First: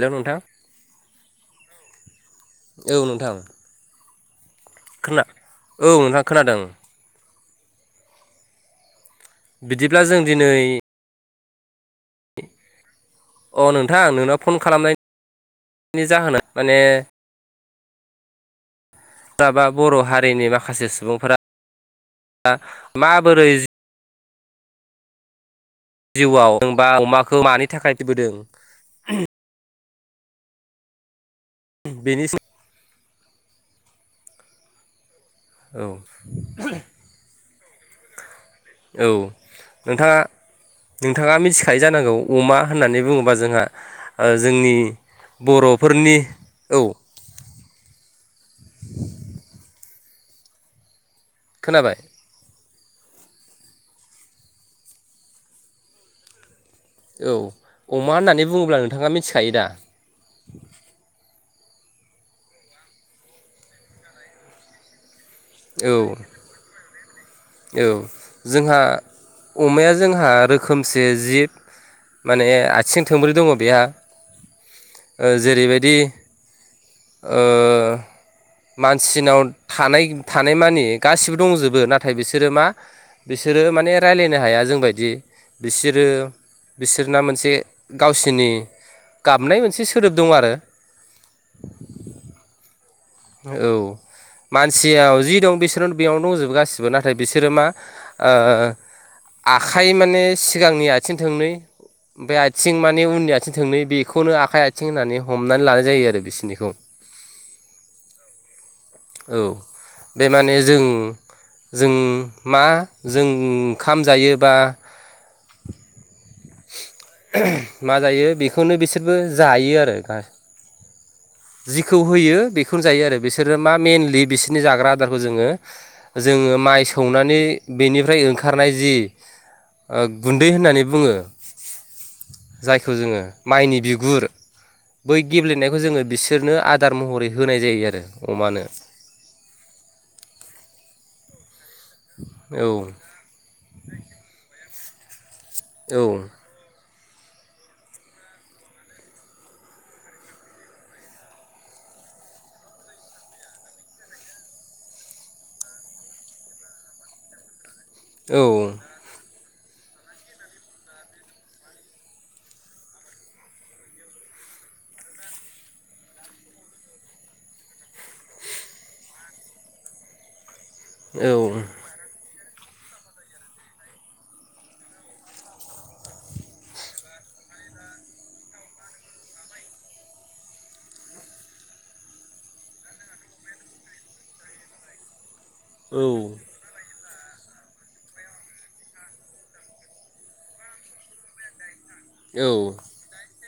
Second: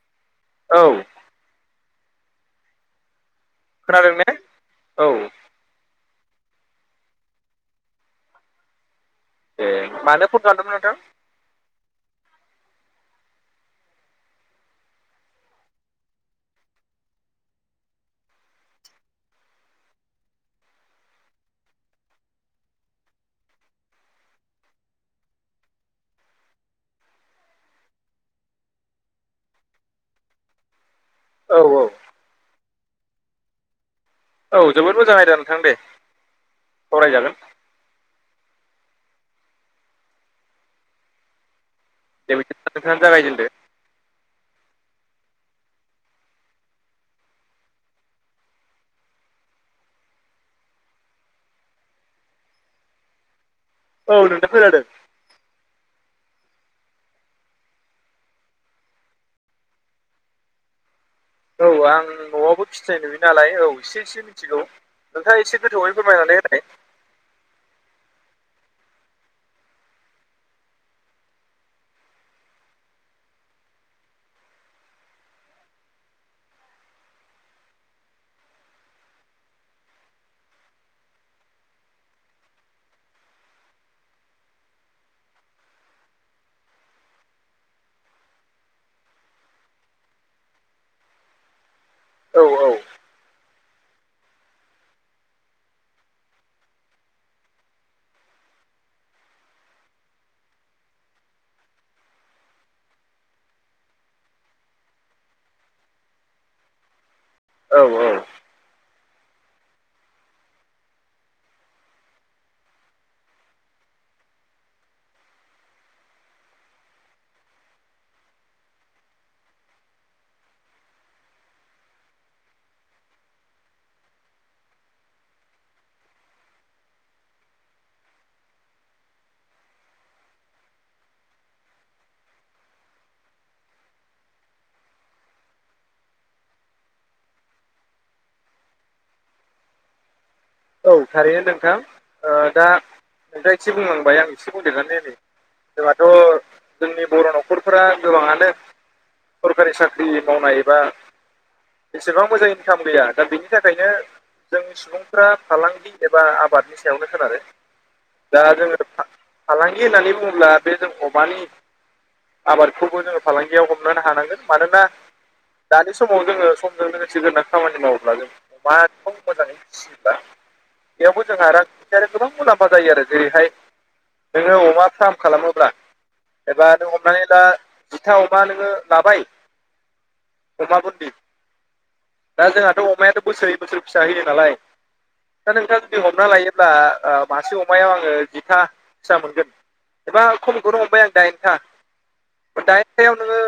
हेल' नोंथां औ औ नोंथां खोनादोंने खोन औ नोंथां खोनादों। ए बिदिब्ला जों मानो फन खालामदोंमोन दिनै नोंथां। अ नोंथां नोंनाव फन खालामनायनि जाहोना माने बा बर' हारिनि माखासे सुबुंफोरा माबोरै जिउआव जबा अमाखौ मानि थाखायबोदों औ औ बेनि औ जोबोद मोजां आयदा नोंथां दे औ सावरायजागोन औ नोंथाङा नोंथाङा मिथिखायो जानांगौ दे अमा बिदिब्ला नोंथाङानो होननानै बुङोबा जागायजेनदो जोंहा जोंनि बर'फोरनि औ खोनाबाय औ नोंथां खोनादों औ अमा होननानै बुङोब्ला नोंथाङा मिथिखायो दा औ आं न'आवबो फिथाय नुयो नालाय औ एसे एसे मिथिगौ नोंथाङा एसे औ फोरमायनानै होनाय औ जोंहा अमाया जोंहा रोखोमसे जिब माने आथिं थोंब्रै दङ बेहा जेरैबायदि ओ मानसिनाव थानाय थानाय मानि गासिबो दंजोबो नाथाय बिसोरो मा बिसोरो माने राय्लायनो हाया जोंबायदि बिसोरो बिसोरना मोनसे गावसिोरनि गाबनाय मोनसे सोदोब दं आरो औ औ औ मानसिनाव जि दं बिसोर बेयावनो दंजोबो गासिबो नाथाय बिसोरो मा आखाइ माने सिगांनि आथिं थोंनै ओमफ्राय आथिं माने उननि आथिं थोंनै बेखौनो आखाइ आथिं होननानै हमनानै लानाय जायो आरो बिसिोरनिखौ औ औ औ बे माने जों जों मा जों ओंखाम जायोबा मा जायो बेखौनो बिसोरबो जायो आरो जिखौ होयो बेखौनो जायो आरो बिसोरो मा मेनलि बिसोरनि जाग्रा आदारखौ जोङो जोङो माइ सौनानै बेनिफ्राय ओंखारनाय जि ओ गुन्दै होननानै बुङो। जायखौ जोङो माइनि बिगुर बै गेब्लेनायखौ जोङो बिसोरनो आदार महरै होनाय जायो आरो अमानो औ थारैनो नोंथां औ दा नोंथाङा एसे बुंलांबाय आं एसे बुंदेरनै होनि औ बेबाथ' जोंनि बर' न'खरफोरा गोबाङानो सरखारि साख्रि मावनाय एबा एसेबां मोजां इनकाम गैया दा बेनि थाखायनो जोंनि सुबुंफ्रा फालांगि एबा आबादनि सायावनो खोनारो औ दा जोङो फालांगि होननानै बुङोब्ला बे जों अमानि आबादखौबो जोङो फालांगियाव हमानो हानांगोन मानोना दानि समाव जोङो समजों लोगोसे [inaudible] खामानि मावोब्ला जों दाथ' मोजाङै [inaudible] बेयावबो औ जोंहा रांखान्थियारि गोबां मुलाम्फा जायो आरो जेरैहाय नोङो अमा फार्म खालामोब्ला एबा नों हमनानै ला जिथा हमा नोङो लाबाय। अमा बुन्दि दा जोंहाथ' अमायाथ' बोसोरै बोसोरै फिसा होयो नालाय दा नोंथाङा औ जुदि हमना लायोब्ला मासे अमायाव आङो जिथा फिसा मोनगोन। एबा खमखौनो हमबाय आं दाइनथा दाइनथायाव नोङो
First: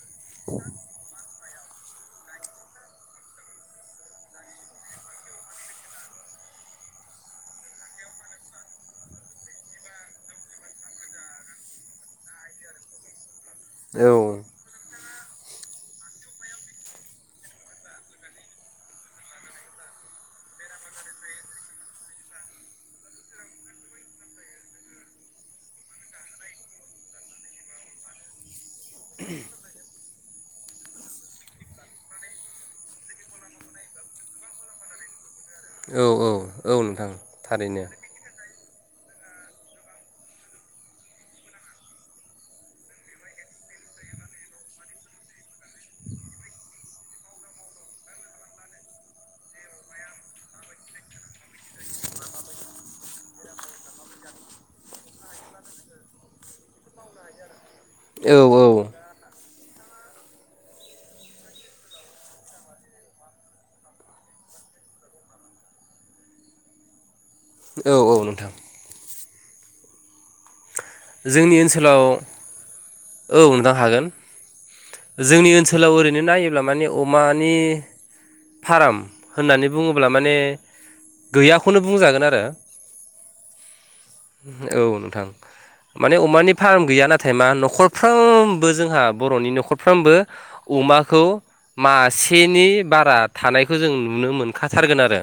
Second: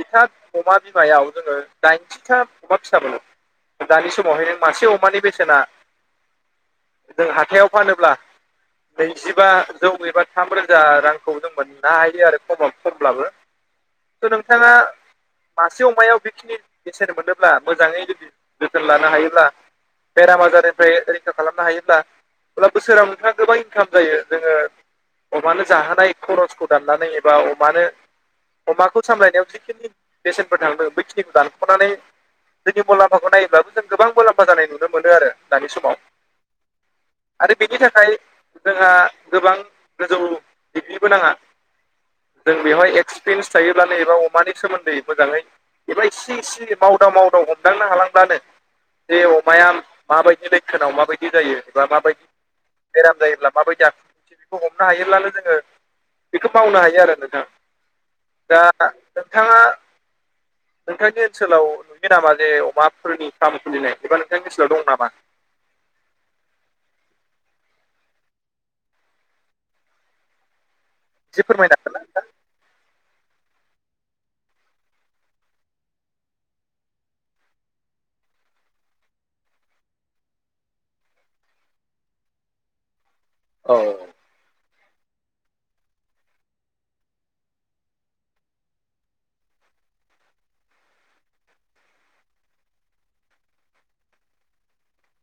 जिथा अमा बिमायाव जोङो दाइनथिथा अमा फिसा मोनो दानि समावहाय नों मासे अमानि बेसेना जों हाथायाव फानोब्ला नैजिबाजौ एबा थाम रोजा रांखौ जों मोननो हायो आरो खमाव खमब्लाबो। औ। [unintelligible] मासे अमायाव बेखिनि बेसेन मोनोब्ला मोजाङै जुदि जोथोन लानो हायोब्ला बेराम आजार फ्राय रैखा खालामनो हायोब्ला अब्ला बोसोराव नोंथाङा गोबां इनकाम जायो जोङो अमानो जाहोनाय खरसखौ दाननानै एबा अमानो अमाखौ सामलायनायाव जिखिनि बेसेनफोर थांदों बैखिनिखौ दानख'नानै जोंनि मुलाम्फाखौ नायोबब्ला बिसोर गोबां मुलाम्फा जानाय नुनो मोनो आरो। दानि समाव औ औ औ नोंथां आरो बिनि थारैनो थाखाय जोंहा गोबां गोजौ ग्रिबो नाङा। जों बेवहाय एक्सपिरियेन्स थायोब्लानो एबा अमानि सोमोन्दै मोजाङै बेबायदि [inaudible] मावदां मावदां हमदांनो हालांब्लानो जे अमाया माबायदि लैखोनाव माबायदि जायो एबा माबायदि बेराम जायोब्ला माबायदि आखुखौ हमनो हायोब्लाानो जोङो बेखौ बावनो हायो आरो नोंथां। औ। दा औ नोंथाङा नोंथांनि ओनसोलाव नुयो नामा जे अमाफोरनि फार्म खुलिनाय एबा नोंथांनि ओनसोलाव दं नामा? बा औ औ नोंथां। एसे जोंनि फोरमायनो हागोन ना ओनसोलाव नोंथां? औ नोंथां हागोन। जोंनि ओनसोलाव ओरैनो नायोब्ला माने अमानि फार्म होननानै बुङोब्ला माने गैयाखौनो बुंजागोन आरो। औ। औ नोंथां। माने अमानि फार्म गैया नाथाय मा न'खरफ्रोमबो जोंहा बर'नि न'खरफ्रोमबो अमाखौ मासेनि बारा थानायखौ जों नुनो मोनखाथारगोन आरो।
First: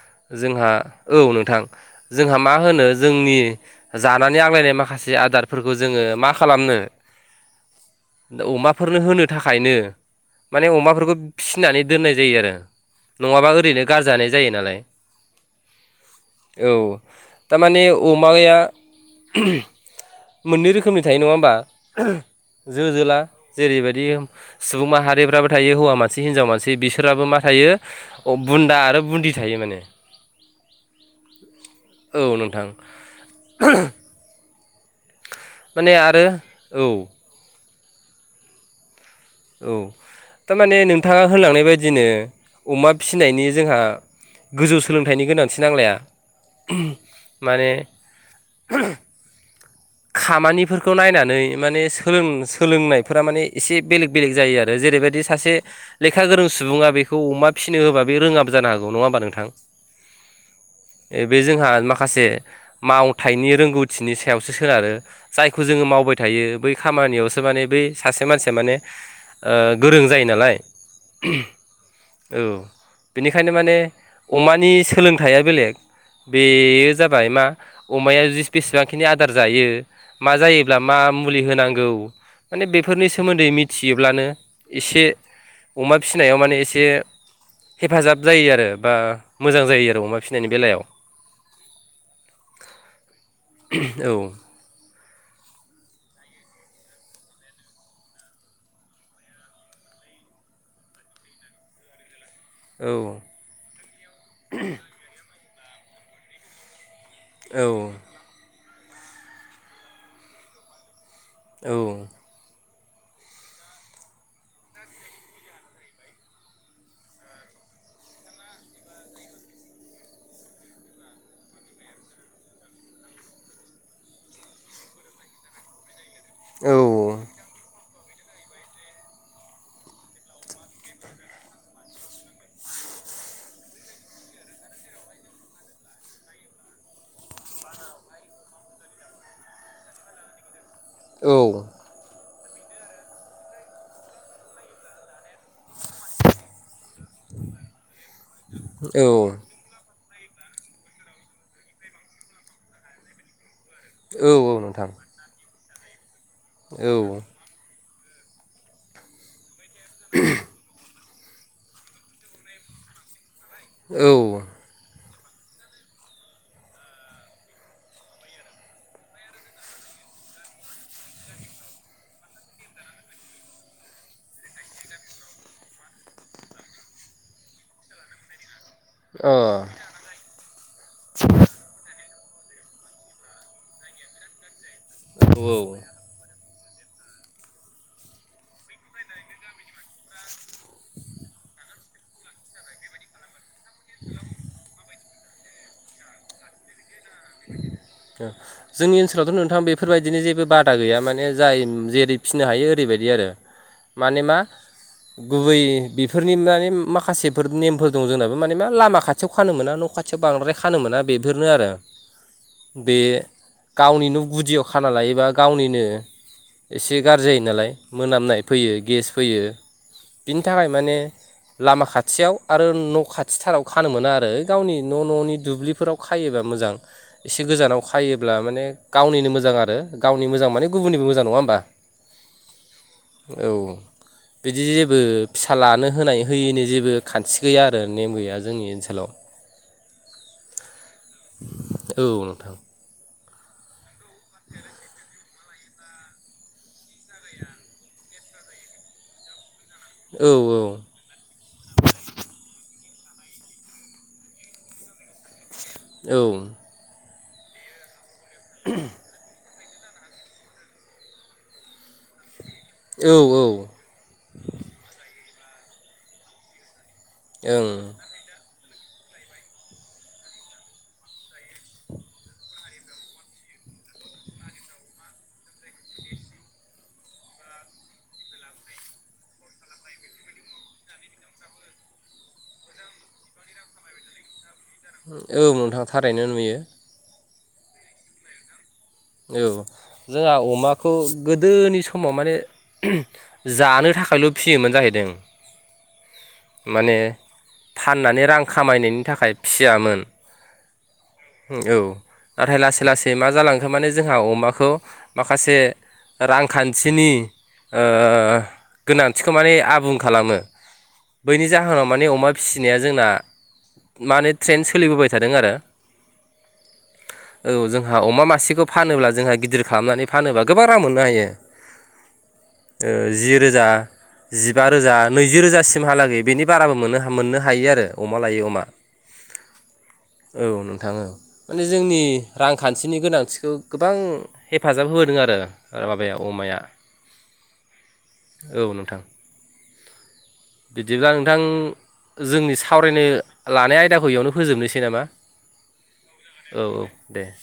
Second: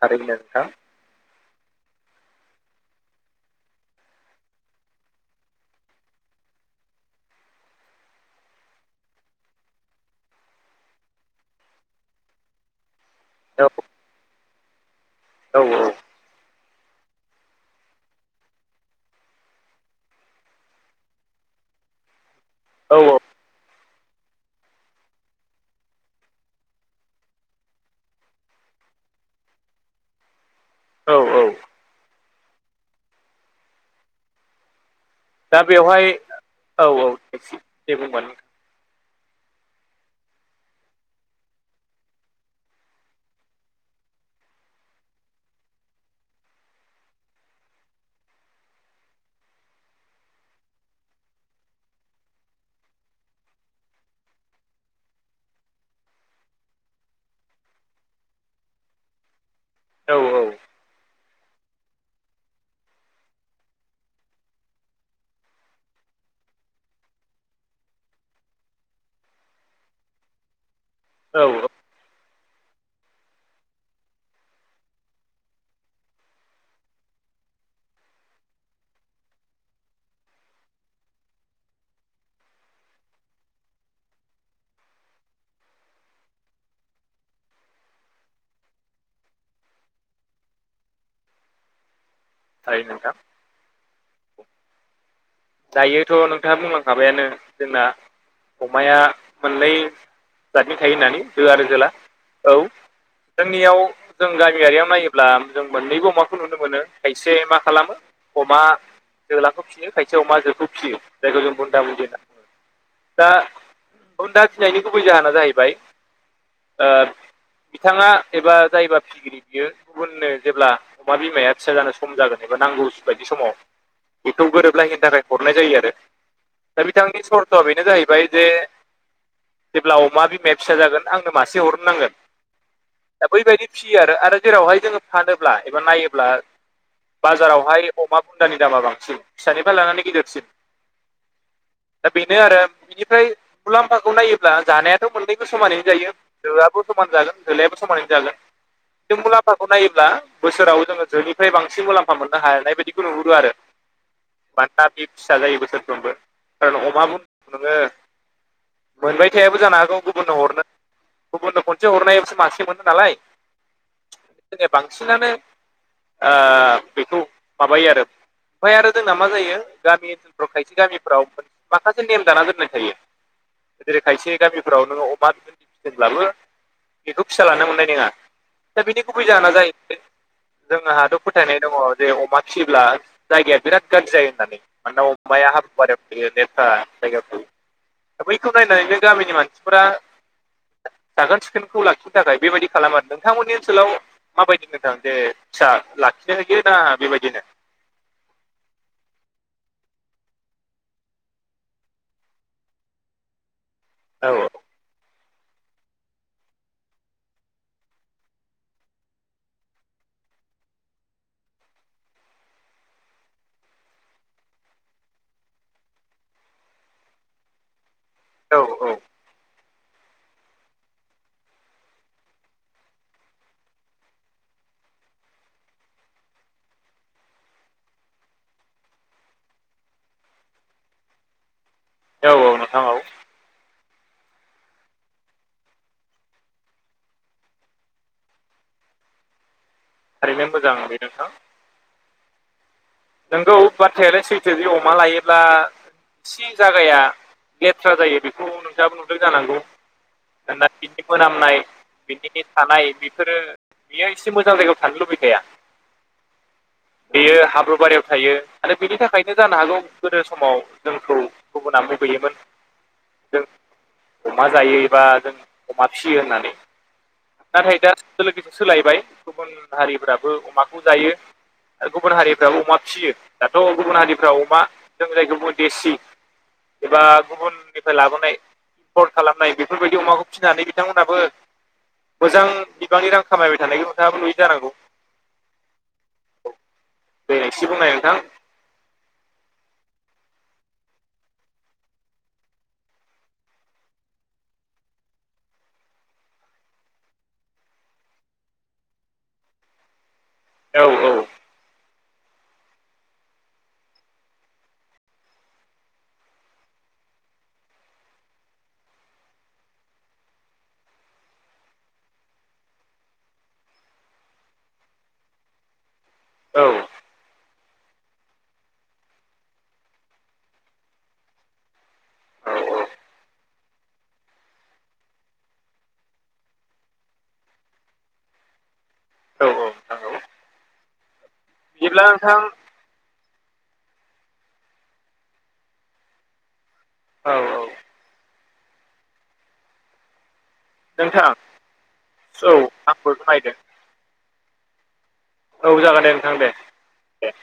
थारैनो नोंथां जोंहा औ नोंथां जोंहा मा होनो जोंनि जानानै आग्लायनाय माखासे आदारफोरखौ जोङो मा खालामनो अमाफोरनो होनो थाखायनो माने अमाफोरखौ फिसिनानै दोननाय जायो आरो नङाबा औ ओरैनो गारजानाय जायो नालाय औ औ। औ थारमाने अमाया मोननै रोखोमनि थायो नङा होमबा? जो जोला औ जेरैबा बिदि सुबुं माहारिफ्राबो थायो हौवा मानसि हिनजाव मानसि बिसोराबो मा थायो अ बुन्दा आरो बुन्दि थायो माने औ औ औ नोंथां दा माने बेवहाय आरो औ औ थक्सि बेबोमोन [inaudible] औ थारमाने नोंथाङा होनलांनाय बायदिनो अमा फिनायनि जोंहा गोजौ सोलोंथाइनि गोनांथि नांलाया माने [inaudible] खामानिफोरखौ नायनानै माने सोलों सोलोंनायफोरा माने एसे बेलेग बेलेग जायो आरो जेरैबायदि सासे लेखा गोरों सुबुङा बेखौ अमा फिसिनो होबा बे रोङाब जानो हागौ नङा ओमबा नोंथां औ औ बे जोंहा माखासे मावथाइनि रोंगौथिनि सायावसो सोनारो जायखौ जोङो मावबाय थायो बै खामानियावसो माने बै सासे मानसिया माने ओ गोरों जायो नालाय औ औ औ बेनिखायनो माने अमानि सोलोंथाइया बेलेग बेयो जाबाय मा अमाया बेसेबांखिनि आदार जायो। मा जायोब्ला मा मुलि होनांगौ माने बेफोरनि सोमोन्दै मि थियोब्लानो एसे अमा फिसिनायाव माने एसे हेफाजाब जायो आरो बा मोजां जायो आरो अमा फिसिनायनि बेलायाव [inaudible] थारै नोंथां औ दायोथ' नोंथाङा बुंलांखाबायानो जोंना अमाया मोनलै जादनि थायो होननानै जो आरो जोला औ जोंनियाव जों गामियारियाव नायोब्ला जों मोननैबो अमाखौ नुनो मोनो। खायसे मा औ खालामो अमा जोलाखौ फिसियो खायसे अमाजोखौ फिसियो। जायखौ जों औ बुन्दा बुजि होनना [unintelligible] दा बुन्दा फिसिनायनि गुबै जाहोना जाहैबाय ओ बिथाङा एबा जायबा बियो गुबुननो जेब्ला अमा बिमाया फिसा जानो सम जागोन एबा नांगौ बायदि समाव बेखौ गोरोबलायैनो थाखाय हरनाय जायो आरो दा औ बिथांनि सर्थ'आ बेनो जाहैबाय जे जेब्ला अमा बिमाया फिसा जागोन आंनो मासे हरनो नांगोन दा बैबायदि फिसियो आरो जेरावहाय जोङो फानोब्ला एबा नायोब्ला बाजारावहाय अमा बुन्दानि दामा बांसिन फिसानिफ्राय लानानै गिदिरसिन औ दा बेनो आरो बेनिफ्राय मुलाम्फाखौ नायोब्ला जानायाथ' मोननैखौ समानै जायो। जोआबो समान जागोन जोलायाबो समानै जागोन किनतु औ मुलाम्फा खौ नायोब्ला बोसोराव जोङो जोनिफ्राय बांसिन मुलाम्फा मोननो हानाय बायदिखौ नुहुरो आरो औ औ मानोना नोंथां बि फिसा जायो बोसोरफ्रोमबो खारन औ अमा बुं नोङो [unintelligible] मोनबाय थाबो जानो हागौ गुबुननो हरनो गुबुननो खनसे हरनायावसो मासे मोनो नालाय औ माने बांसिनानो ओ बेखौ माबायो आरो ओमफ्राय आरो जोंना मा जायो गामि ओनसोलफ्राव खायसे गामिफ्राव माखासे नेम दाना जोननाय थायो‌। जेरै खायसे गामिफोराव नोङो अमा बिफोरनि फिजों लाबो बेखौ फिसा लानो मोननाय नङा दा बिनि गुबै जाहोना औ जाहै जोंहाथ' फोथायनाय दङ जे अमा फियोब्ला जायगाया बिराद गाज्रि जायो होननानै मानोन अमाया हाब्रु बारियाव लेथ्रा जायगाखौ दा बैखौ नायनानै बे गामिनि मानसिफोरा साखोन सिखोनखौ लाखिनो थाखाय बेबायदि खालाम आरो नोंथांमोननि ओनसोलाव माबायदि नोंथां जे फिसा लाखिनो होयो ना बेबायदिनो द जोंनि ओनसोलावथ' नोंथां बेफोरबायदिनो जेबो बादा गैया माने जाय जेरै फिनो हायो ओरैबायदि आरो औ मानिमा गुबै बेफोरनि माने माखासेफोर नेमफोर दं जोंनाबो माने मा लामा खाथियाव खानो मोना न' खाथि ए बांद्राय खानो मोना बेफोरनो आरो बे गावनिनो गुदियाव खाना लायोबा गावनिनो एसे गाज्रि जायो नालाय मोनामनाय औ फैयो औ गेस फैयो बिनि थाखाय माने लामा खाथियाव आरो न' खाथिथाराव खानो मोना आरो गावनि न' न'नि दुब्लिफोराव खायोबा मोजां एसे गोजानाव खायोब्ला माने गावनिनो मोजां आरो गावनि मोजां माने गुबुननिबो मोजां नङा होमबा थाङाव औ बिदि जेबो फिसा लानो होनाय होयैनि जेबो खान्थि गैया आरो नेम गैया जोंनि ओनसोलाव ओरैनो मोजां बे नोंथां औ नोंथां नोंगौ बाथ्रायालाय सैथो बे अमा लायो ब्ला एसे जागाया लेथ्रा जायो बेखौ नोंथाङाबो नुदों जानांगौ औ न मोनामनाय बिसिनि थानाय बेफोरो बेयो एसे मोजां जायगायाव थांनो लुबैखाया औ बेयो हाब्रुुबारियाव थायो आरो बिनि थाखायनो जानो हागौ गोदो समाव जोंखौ गुबुना लुगैयोमोन औ औ अमा जायोबा जों अमा फियो होननानै ओं नाथाय दा लोगोसे सोलायबाय गुबुन हारिफ्राबो अमाखौ जायो आरो गुबुन हारि अमा फिसियो दाथ' गुबुन हारिफ्रा अमा जों जायखौ गुब देसि एबा गुबुननिफ्राय लाबोनाय ल खालामनाय बेफोरबायदि अमाखौ फिसिनानै बिथांमोनहाबो मोजां बिबांनि रां खामायबाय थानायखौ नोथाङाबो नुयि जानांगौ औ नोंथाङा थारैनो नुयो दे एसे बुंनाय नोंथां औ जोंहा अमाखौ गोदोनि समाव माने जानो थाखायल' फियोमोन जाहैदों माने फाननानै रां खामायनायनि थाखाय फियामोन औ औ औ नाथाय लासै लासै मा जालांखो माने जोंहा अमाखौ माखासे रांखान्थिनि गोनांथिखौ माने आबुं खालामो बैनि जाहोनाव माने अमा फिसिनाया जोंना माने ट्रेेन सोलिबोबाय थादों आरो औ औ जोंहा अमा मासेखौ फानोब्ला जोंहा गिदिर खालामनानै फानोब्ला गोबां रां मोननो हायो औ जि रोजा जिबा रोजा नैजि रोजासिमहालागै बेनि बाराबो मोनो मोननो हायो आरो अमा लायै अमा औ औ नंगौ औ नोंथां माने जोंनि रांखा खान्थिनि गोनांथिखौ गोबां हेफाजाब होबोदों आरो माबाया अमाया औ औ औ नोंथां बिदिब्ला नोंथां जोंनि औ सावरायनो आंबो नायदों लानाय आयदाखौ बेयावनो फोजोबनोसै नामा औ जागोन द नोंथां दे औ औ दे